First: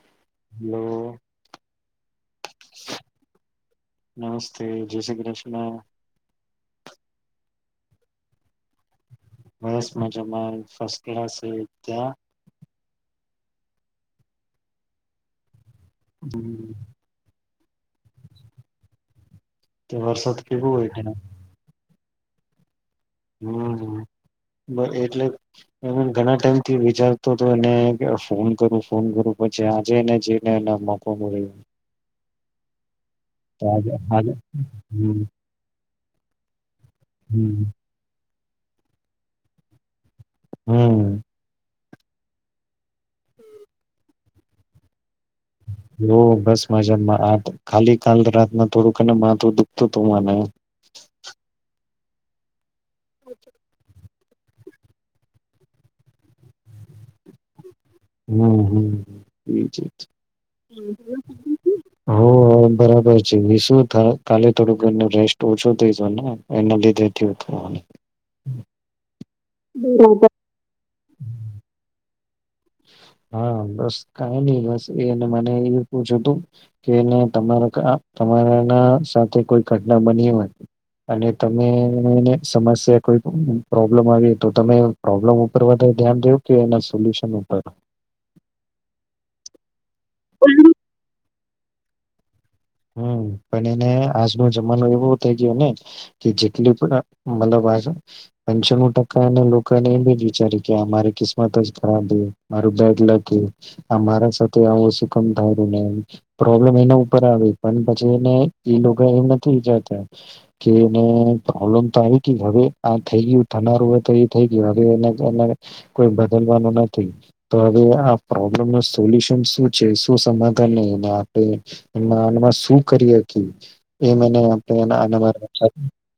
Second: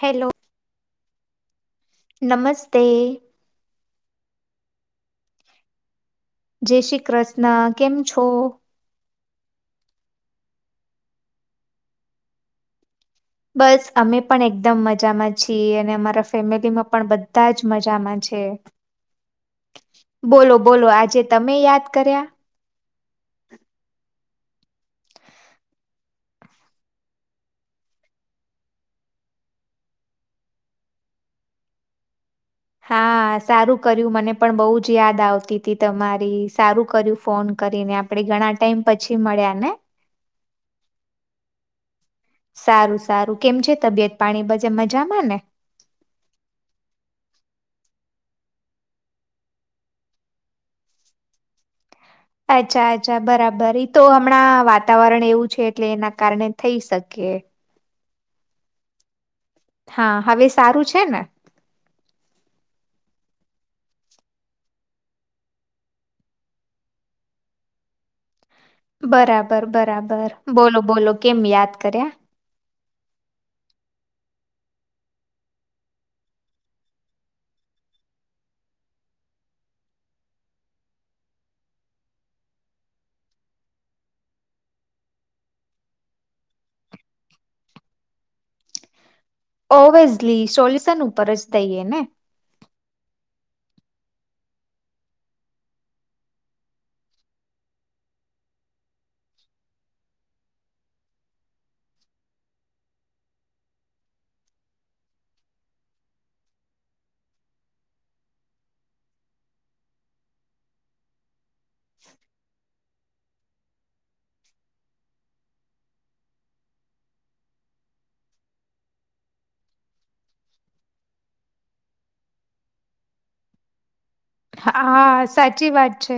Hello hello. નમસ્તે. નમસ્તે જે શ્રી કૃષ્ણ જે શ્રી કૃષ્ણ કેમ છો. બસ મજામાં ફસ્ટ ક્લાસ છે ત્યાં બસ અમે પણ એકદમ મજામાં છીએ અને અમારા હમ, ફેમિલીમાં પણ બધા જ મજામાં છે. તે વરસાદ બોલો કેવું બોલો હોય ત્યાં આજે તમે યાદ કર્યા. હમ્મ એટલે એમ ઘણા ટાઈમ થી વિચારતો હતો એને ફોન કરું ફોન કરું પછી આજેને જઈને એ મોકો મળ્યો. હા તો સારું આજે કર્યું આજે મને પણ બહુ જ યાદ હમ આવતી તી તમારી. સારું કર્યું ફોન હમ કરીને આપણે ઘણા ટાઈમ પછી મળ્યા ને. હમ્મ. સારું સારું કેમ છે તબિયત પાણી બજે મજામાં ને. હો બસમાં જન્માં આ ખાલી કાલ રાતના થોડુંક ને માથું દુખતું હતું મને આ ચા ચા બરાબર. તો હમણાં વાતાવરણ એવું છે એટલે એના કારણે થઈ શકે. હમ્મ હમ્મ. હા હવે સારું છે ને હો બરાબર. કાલે થોડું ઘર રેસ્ટ ઓછો થઈ જ ને એના લીધે થતું. બરાબર બરાબર બોલો બો. બોલો કેમ યાદ કર્યા. હા બસ કઈ નહી બસ એને મને એવ પૂછ્યું હતું કેને તમારા તમારા સાથે કોઈ ઘટના બની હોય અને તમેને સમસ્યા કોઈ પ્રોબ્લેમ આવી તો તમે પ્રોબ્લમ ઉપર વધારે ધ્યાન દેવો કે એના સોલ્યુશન. [unintelligible] ઓવસલી સોલ્યુસન ઉપર જ. થઈએ ને. હમ પણ એને આજનો જમાનો એવો થઇ ગયો ને કે જેટલી પણ મતલબ આ પંચાનું ટકા એ લોકો એને એ બીજું વિચારે કે આ મારી કિસ્મત જ ખરાબ મારું બેડ લખ આ મારા સાથે આવું શું કમ થારું ને પ્રોબ્લેમ એના ઉપર આવી. એ લોકો એ નથી વિચારતા કે એને પ્રોબ્લેમ તો આવી ગઈ હવે આ થઈ ગયું થનારું હોય તો એ થઈ ગયું હવે કોઈ બદલવાનું નથી તો હવે આ પ્રોબ્લેમ ન સોલ્યુશન શું છે શું સમાધાન આપે શું કરીએકી. એ મને હા આર સાચી વાત છે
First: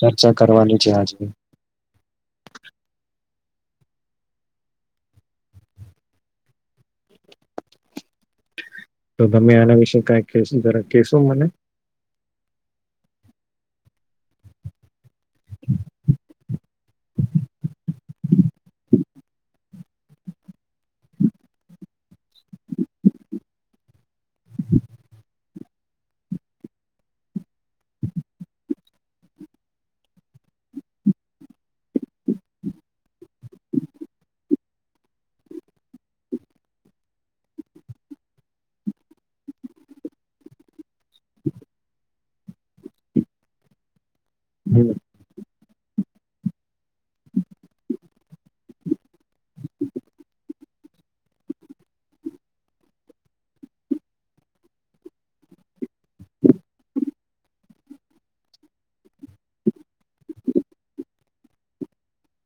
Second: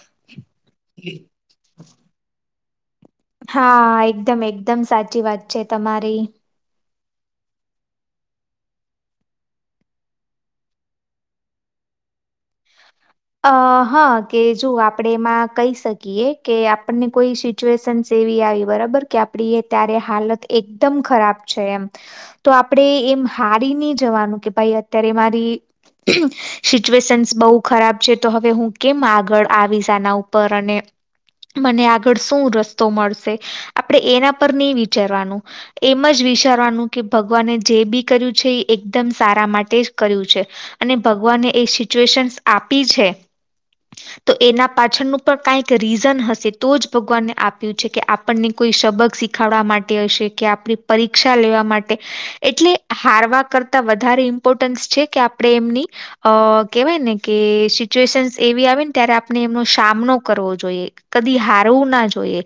ચર્ચા કરવાની છે આજે. [inaudible] હા એકદમ એકદમ સાચી વાત છે તમારી. તો તમે આના વિશે કાંઈ કેશો મને. અ હા કે જો આપણેે એમાં કહી શકીએ કે આપણને કોઈ સિચ્યુએશન્સ એવી આવી બરાબર કે આપડી અત્યારે હાલત એકદમ ખરાબ છે એમ તો આપણે એમ હારી નહી જવાનું કે ભાઈ અત્યારે મારી સિચ્યુએશન્સ બહુ ખરાબ તો હવે હું કેમ આગળ આવીઝાના ઉપર અને મને આગળ શું રસ્તો મળશે આપણે એના પર નહી વિચારવાનું એમ જ વિચારવાનું કે ભગવાને જે બી કર્યું છે એ એકદમ સારા માટે કર્યું છે અને ભગવાને એ સિચ્યુએશન આપ પી છે. તો એના પાછળનું પણ કઈક રીઝન હશે તો જ ભગવાનને આપ્યું છે કે આપણને કોઈ શબક શીખાડવા માટે હશે કે આપણી પરીક્ષા લેવા માટે એટલે હારવા કરતા વધારે ઇમ્પોર્ટન્સ છે કે આપણે એમની અ કેહેવાય ને કે સિચ્યુએશનસ એવી આવી ને ત્યારે આપણે એમનો સામનો કરવો જોઈએ કદી હારવું ના જોઈએ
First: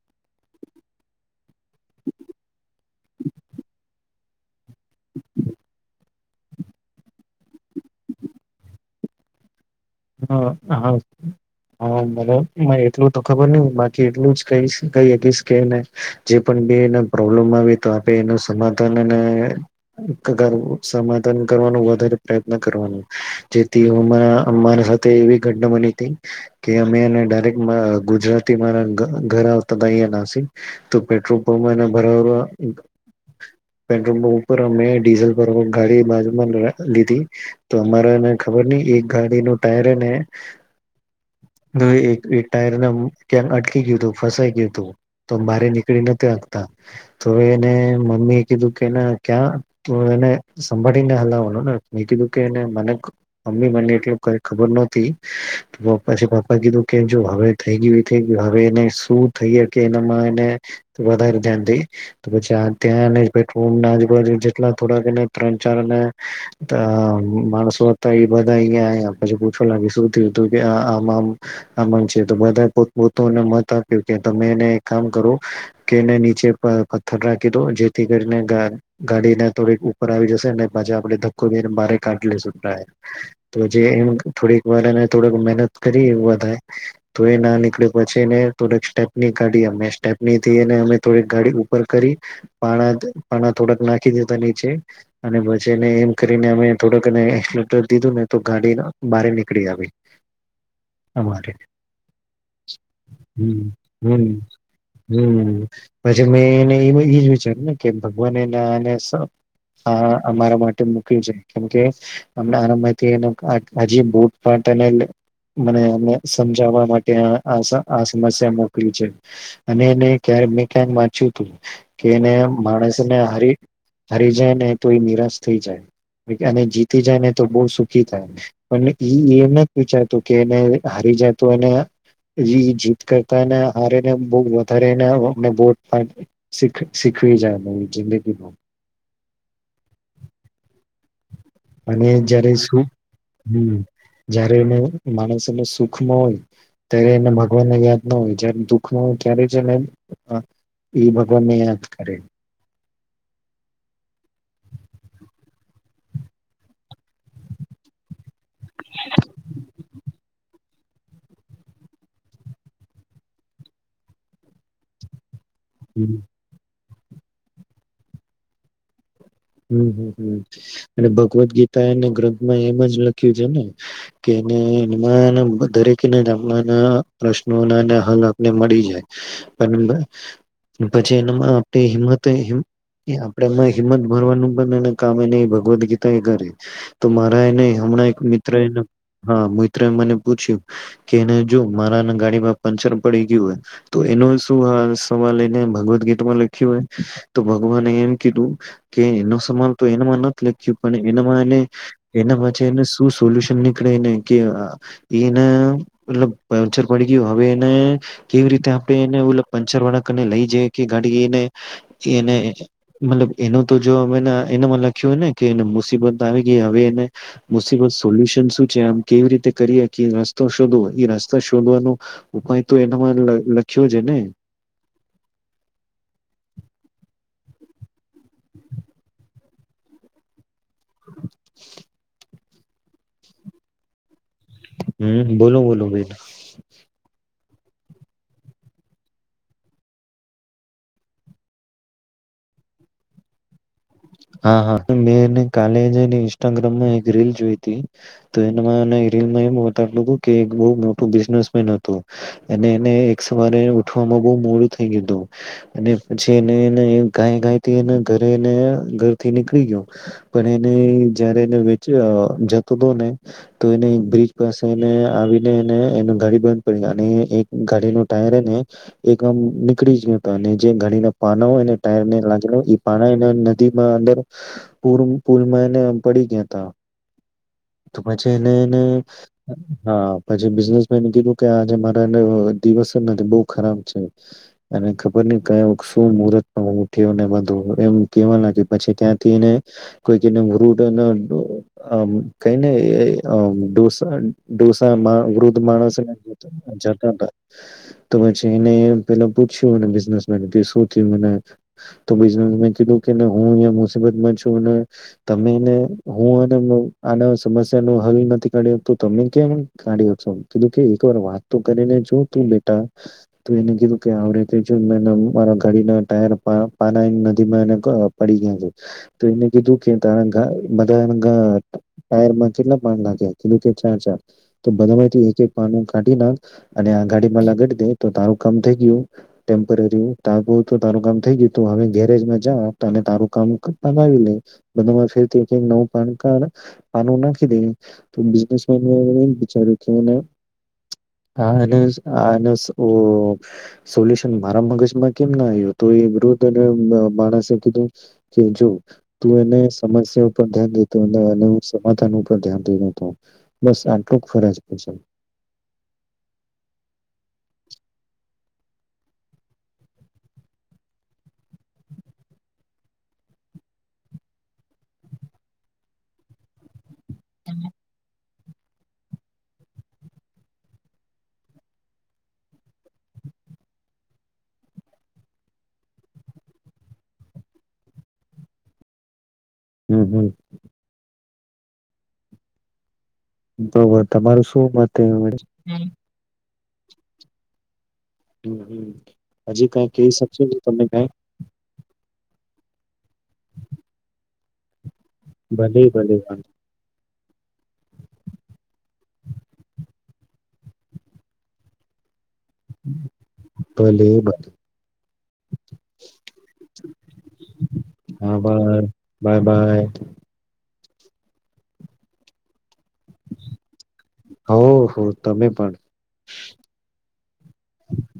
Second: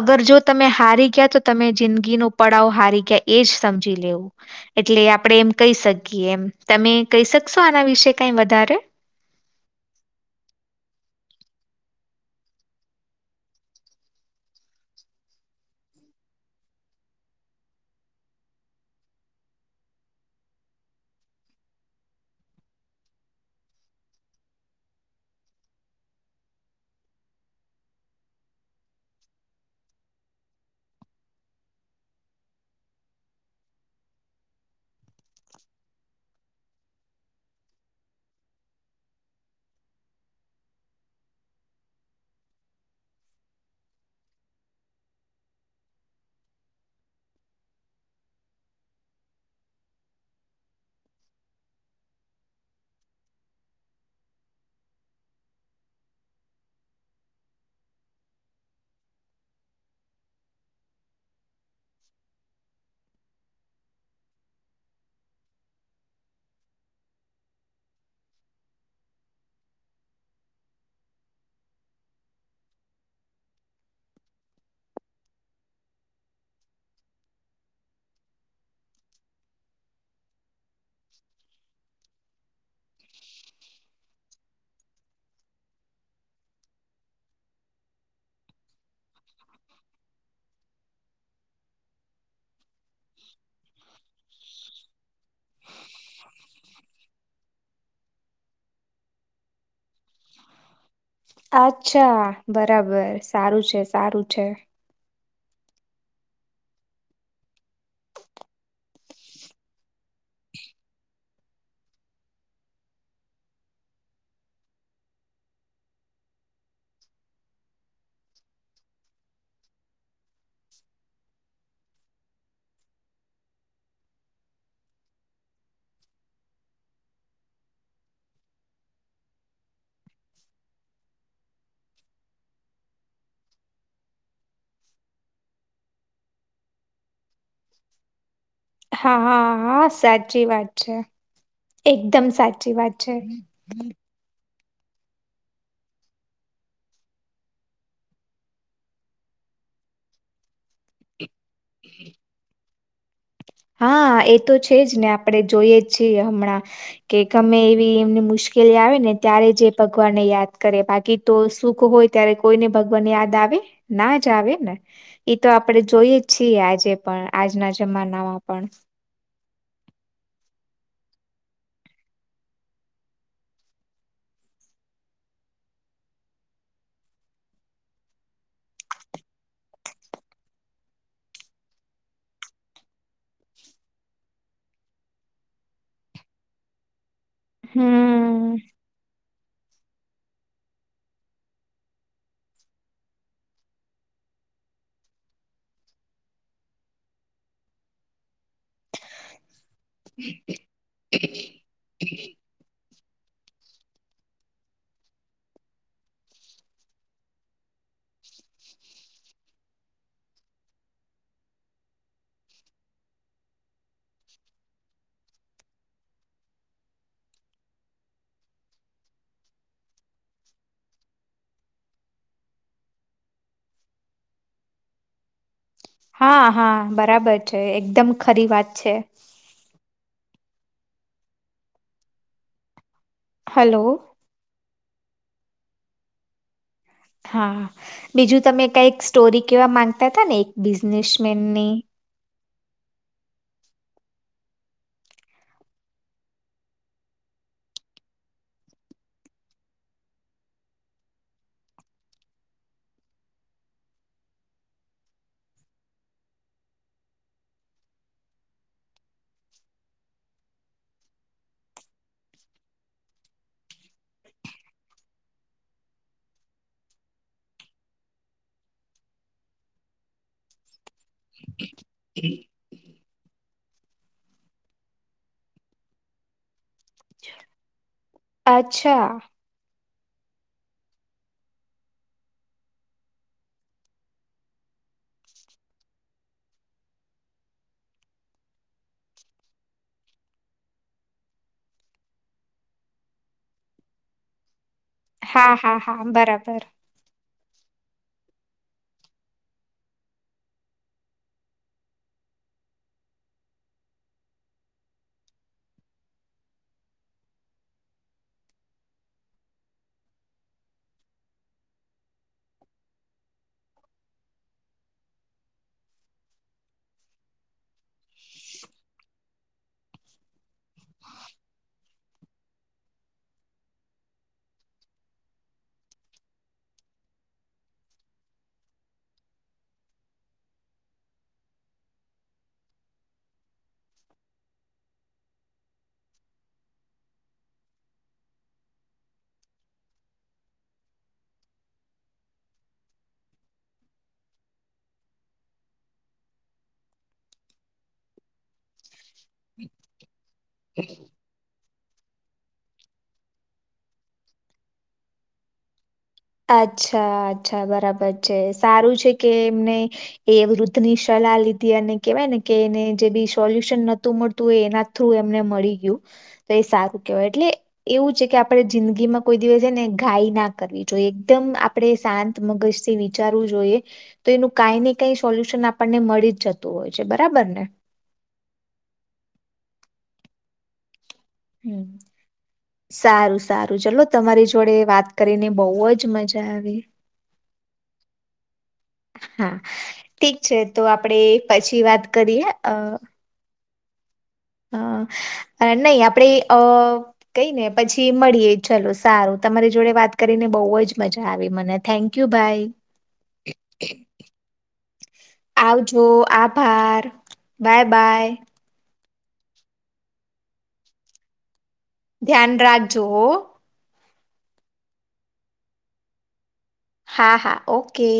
અગર જો તમે હારી ગયા તો તમે જિંદગીનો પડાવ હારી ગયા એ જ સમજી લેવું એટલે આપણે એમ કહી શકીએ એમ તમે કહી શકશો આના વિશે કઈ વધારે. હ હ હ મને એટલું તો ખબર નહી બાકી એટલું જ ક કશ કેને જે પણને પ્રોબ્લેમ આવે તો આપે એનું સમાધાન અને સમાધાન કરવાનું વધારે પ્રયત્ન કરવાનું જેથી હું એવી ઘટના બની હતી કે અમે ડાયરેક્ટ ગુજરાત થી મારા ઘર આવતા અયાના તો પેટ્રોલ પંપ ભરા પેટ્રોલ પંપ ઉપર અમે ડીઝલ પર ગાડી બાજુમાં લીધી તો અમારાને ખબર નહી એક ગાડી ન ને ટાયરને ક્યાંક અટકી ગયું તું ફસાઈ ગયું તું તો બારે નીકળી નથી રાતા તો એને મમ્મી એ કીધું કે ક્યાં તું એને સંભાળીને હલાવવાનું ને મે કીધું કે મને મમ્મી મને એટલું ખબર નોતી પ્પા પપ્પા કીધું કે જો હવે થઈ ગયું એ થઈ ગયું હવે એને શું થઈ કે એના એને વધારે ધ્યાન દઈ પછી ત્યાં આજુબાજુ જેટલા થોડાક એને ત્રણ ચારને માણસો હતા એ બધા અહીં શું થયું આમ આમ છે બધા પોત પતાને મત આપ્યું કે તમે એને એક કામ કરો કે એને નીચે પથ્થર રાખી દો જેથી કરીને ગાડીને થોડીક ઉપર આવી જશે પછી આપ ધક્કોને બહાર કાઢી લેશું તો જે થોડીક વાર એ થોડક મહેનત કરી એવ થાય તો એ ના નીકળે પછીને થોડક સ્ટેપની કાઢી અમે સ્ટેપની થને અમે થોડીક ગાડી ઉપર કરી પા પાણા થોડાક નાખી દીધ નીચે અને પછીને એમ કરીને અમે થોડક એકશીલીટર તો ગાડી બારે નીકળ આવી અમારે અચ્છા બરાબર સારું હમ છે હમ સારું છે હમ પછી મેં એને એ એજ વિચાર્યું ને કે ભગવાન એને અમારા માટે મુક્યું છે કેમકે આનામાંથી હજી બુંટ માટેને મને એને સમજાવવા માટે આ સમસ્યા મોકલી છે અને એને ક્યારે મેં ક્યા વાંચ્યું તું કે એને માણસને હ હારી જાય ને તો એ નિરાશ થઈ જાય અને જીતી જાય ને તો બહુ સુખી થાય પણ એમ નથી વિચારતું કે એને હારી જતું અને એ જીત કરતાને હારે ને બહુ વધારે શીખવી જાય જિંદગીમાં હા હ હા સાચી વાત છે અને એકદમ સાચી વાત છે હમ જ્યારે એને માણસને સુખ હોય ત્યારે એને ભગવાનને યાદ ના હોય જય દુખ ન હોય ત્યારે જ એને ભગવાને યાદ કરે હા એ તો છે જ ને આપણેે જોઈએ જ છીએ હમણાં કે ગમે એવી એમની મુશ્કેલી આવે ને ત્યારે જ ભગવાનને યાદ કરે બાકી તો સુખ હોય ત્યારે કોઈને ભગવાન યાદ આવે ના જ આવે ને એ તો આપડે હમ જોઈએ જ છીએ આજે પણ આજના જ જમાનામાં પણ હમ્મ હમ્મ હમ્મ અને ભગવદ્ ગીતા એને ગ્રંથમાં એમ જ લખ્યું છે ને કેને એમાં દરેક [unintelligible] પ્રશ્નો ના હલ આપને મળી જાય પછી એનામાં આપડે હિંમત આપણે એમાં હિંમત મરવાનું પણ એ કામે નહી ભગવદ્ ગીતા એ કરે તો મારા એને હમણાં એક મિત્ર હમ એને હા મને પૂછ્યું કે એને જો મારા ગાડીમાં પંચર પડી ગયું હોય તો એનો શું સવાલ એને ભગવદ ગીતમાં લખ્યું હોય તો ભગવાને એમ કીધું કે એનો [unintelligible] તો એનામાં નથી લખ્યું પણ એનામાં એને એના પછી સોલ્યુશન નીકળેને કે એને મતલબ પંચર પડી ગયું હવે એને કેવી રીતે આપણે એને ઓલા પંચર વાળા કરીને લઈ જઈ કે ગાડી એને એને મતલબ એનો તો જો અમે એનામાં લખ્યો હોય ને કે એને મુસીબત આવી ગઈ હવે એને મુસીબત સોલ્યુશન શું છે આમ કેવી રીતે કરીએ કે રસ્તો શોધવો એ રસ્તા શોધવાનો ઉપાય તો એનામાં લખ્યો છે ને હા હા બરાબર છે. એકદમ ખરી વાત છે. [inaudible] હલો હમ્મ બોલો બોલો બેન હા બીજું તમે કઈક સ્ટોરી કેવા માંગતા હતા ને એક બિઝનેસમેનની હા મેંને કાલે ઇન્સ્ટાગ્રામમાં એક રીલ જોઈ હતી તો એ રીલમાં એમ બતાલું કે એક બો મોટું બિઝનેસ મેન હતું અને એ એક સવારે ઉઠવામાં બો મોડું થઈ ગયતું અને પછી ગાય ગાય ઘરે ને ઘરથી નીકળી ગયો પણ એને જયારે એને [unintelligible] જતો હતો ને તો એને બ્રિજ પાસે આવીને એ ગાડી બંધ પડી અને એક ગાડીનો ટાયરને એક આમ નીકળી ગયો હતો અને જે ગાડીના પાના હોય ને [unintelligible] [unintelligible] અંદર પુલમાં એને પડી ગયા હતા. તો પછી એને એને અચ્છા હા પછી બિઝનેસ મેન કીધું કે આજે મારા દિવસ જ નથી બો ખરાબ છે અને ખબર નય ક્યાં શું મુહર્ત ઉઠ્યોને બધું એમ પછી ત્યાંથી એને કોઈ [unintelligible] મા હા વૃદ્ધ હા હા માણસો બરાબર ચાલતાતા તો પછી એને પેલા પૂછ્યુંને બિઝનેસમેને કે શું થયું [unintelligible] હું મુસીબતમાં છું તમેને હું આના સમસ્યા નો હલ નથી કાઢ્યો તમે કેમ કાઢ્યો છો કીધું કે એક વાર વાત તો કરીને જો તું બેટા એને કીધું કે આવ રીતે જો મારા ગાડીના ટાયર પાના નદીમાં પડી ગયા છે. તો એમને કીધુ કે [unintelligible] કેટલા પાન લાગ્યાી કે ચાર ચાર તો બધામાંથી એક એક પાનું કાઢી નાખ અને આ ગાડીમાં લગાડી દે તો તારું કામ થય ગયું ટેમ્પરીરું કામ થય ગયું ગેરેજ માં જા તને તારું કામ [unintelligible] પાનું નાખી દે તો બીઝનેસ મેન એ વિચાર્યું આ સોલ્યુન મારા મગજમાં કેમ ના આવ્યો તો એ વૃદ્ધ અને માણસ એ કીધું કે જો તું એને સમસ્યા ઉપર ધ્યાન દેતો અને સમાધાન ઉપર ધ્યાન દેતો હતો બસ આટલું ફરજ છે અચ્છા અચ્છા બરાબર છે સારું છે કે એમને એ વૃદ્ધની સલાહ લીધી અને કેવાય ને કે એને જે બી સોલ્યુશન નોતું મળતું હોય એના થ્રુ એમને મળી ગયું તો એ સારું કેવાય એટલે એવું છે કે આપણે જિંદગીમાં કોઈ દિવસે ને ગાય ના કરવી જો એકદમ આપણે શાંત મગજથી વિચારવું જોઈએ તો એનું કઈ ને કઈ સોલ્યુશન આપણને મળી જ જતું હોય છે. બરાબર ને? હમ્મ, હમ્મ [inaudible] સારું સારું બરોબર ચલો તમારું તમારી શું જોડે મત વાત એ વડે? કરીને બહુ હમ જ મજા આવી. હમ. હા હજી કઈ કહી ઠીક શકશો કે છે તો તમે કઈ આપડે પછી વાત કરીએ. [inaudible] હા ભલે નહી ભલે આપણેે વાંધો- અ કઈ ને પછી મળીએ ચલો સારું તમારી જોડે વાત કરીને બહુ જ મજા આવી મને થેન્ક યુ. ભાઈ ભલે ભલે આવજો આભાર બાય બાય. હા બાય બાય બાય ધ્યાન રાખજો. હો હો તમે પણ. હા હા ઓકે.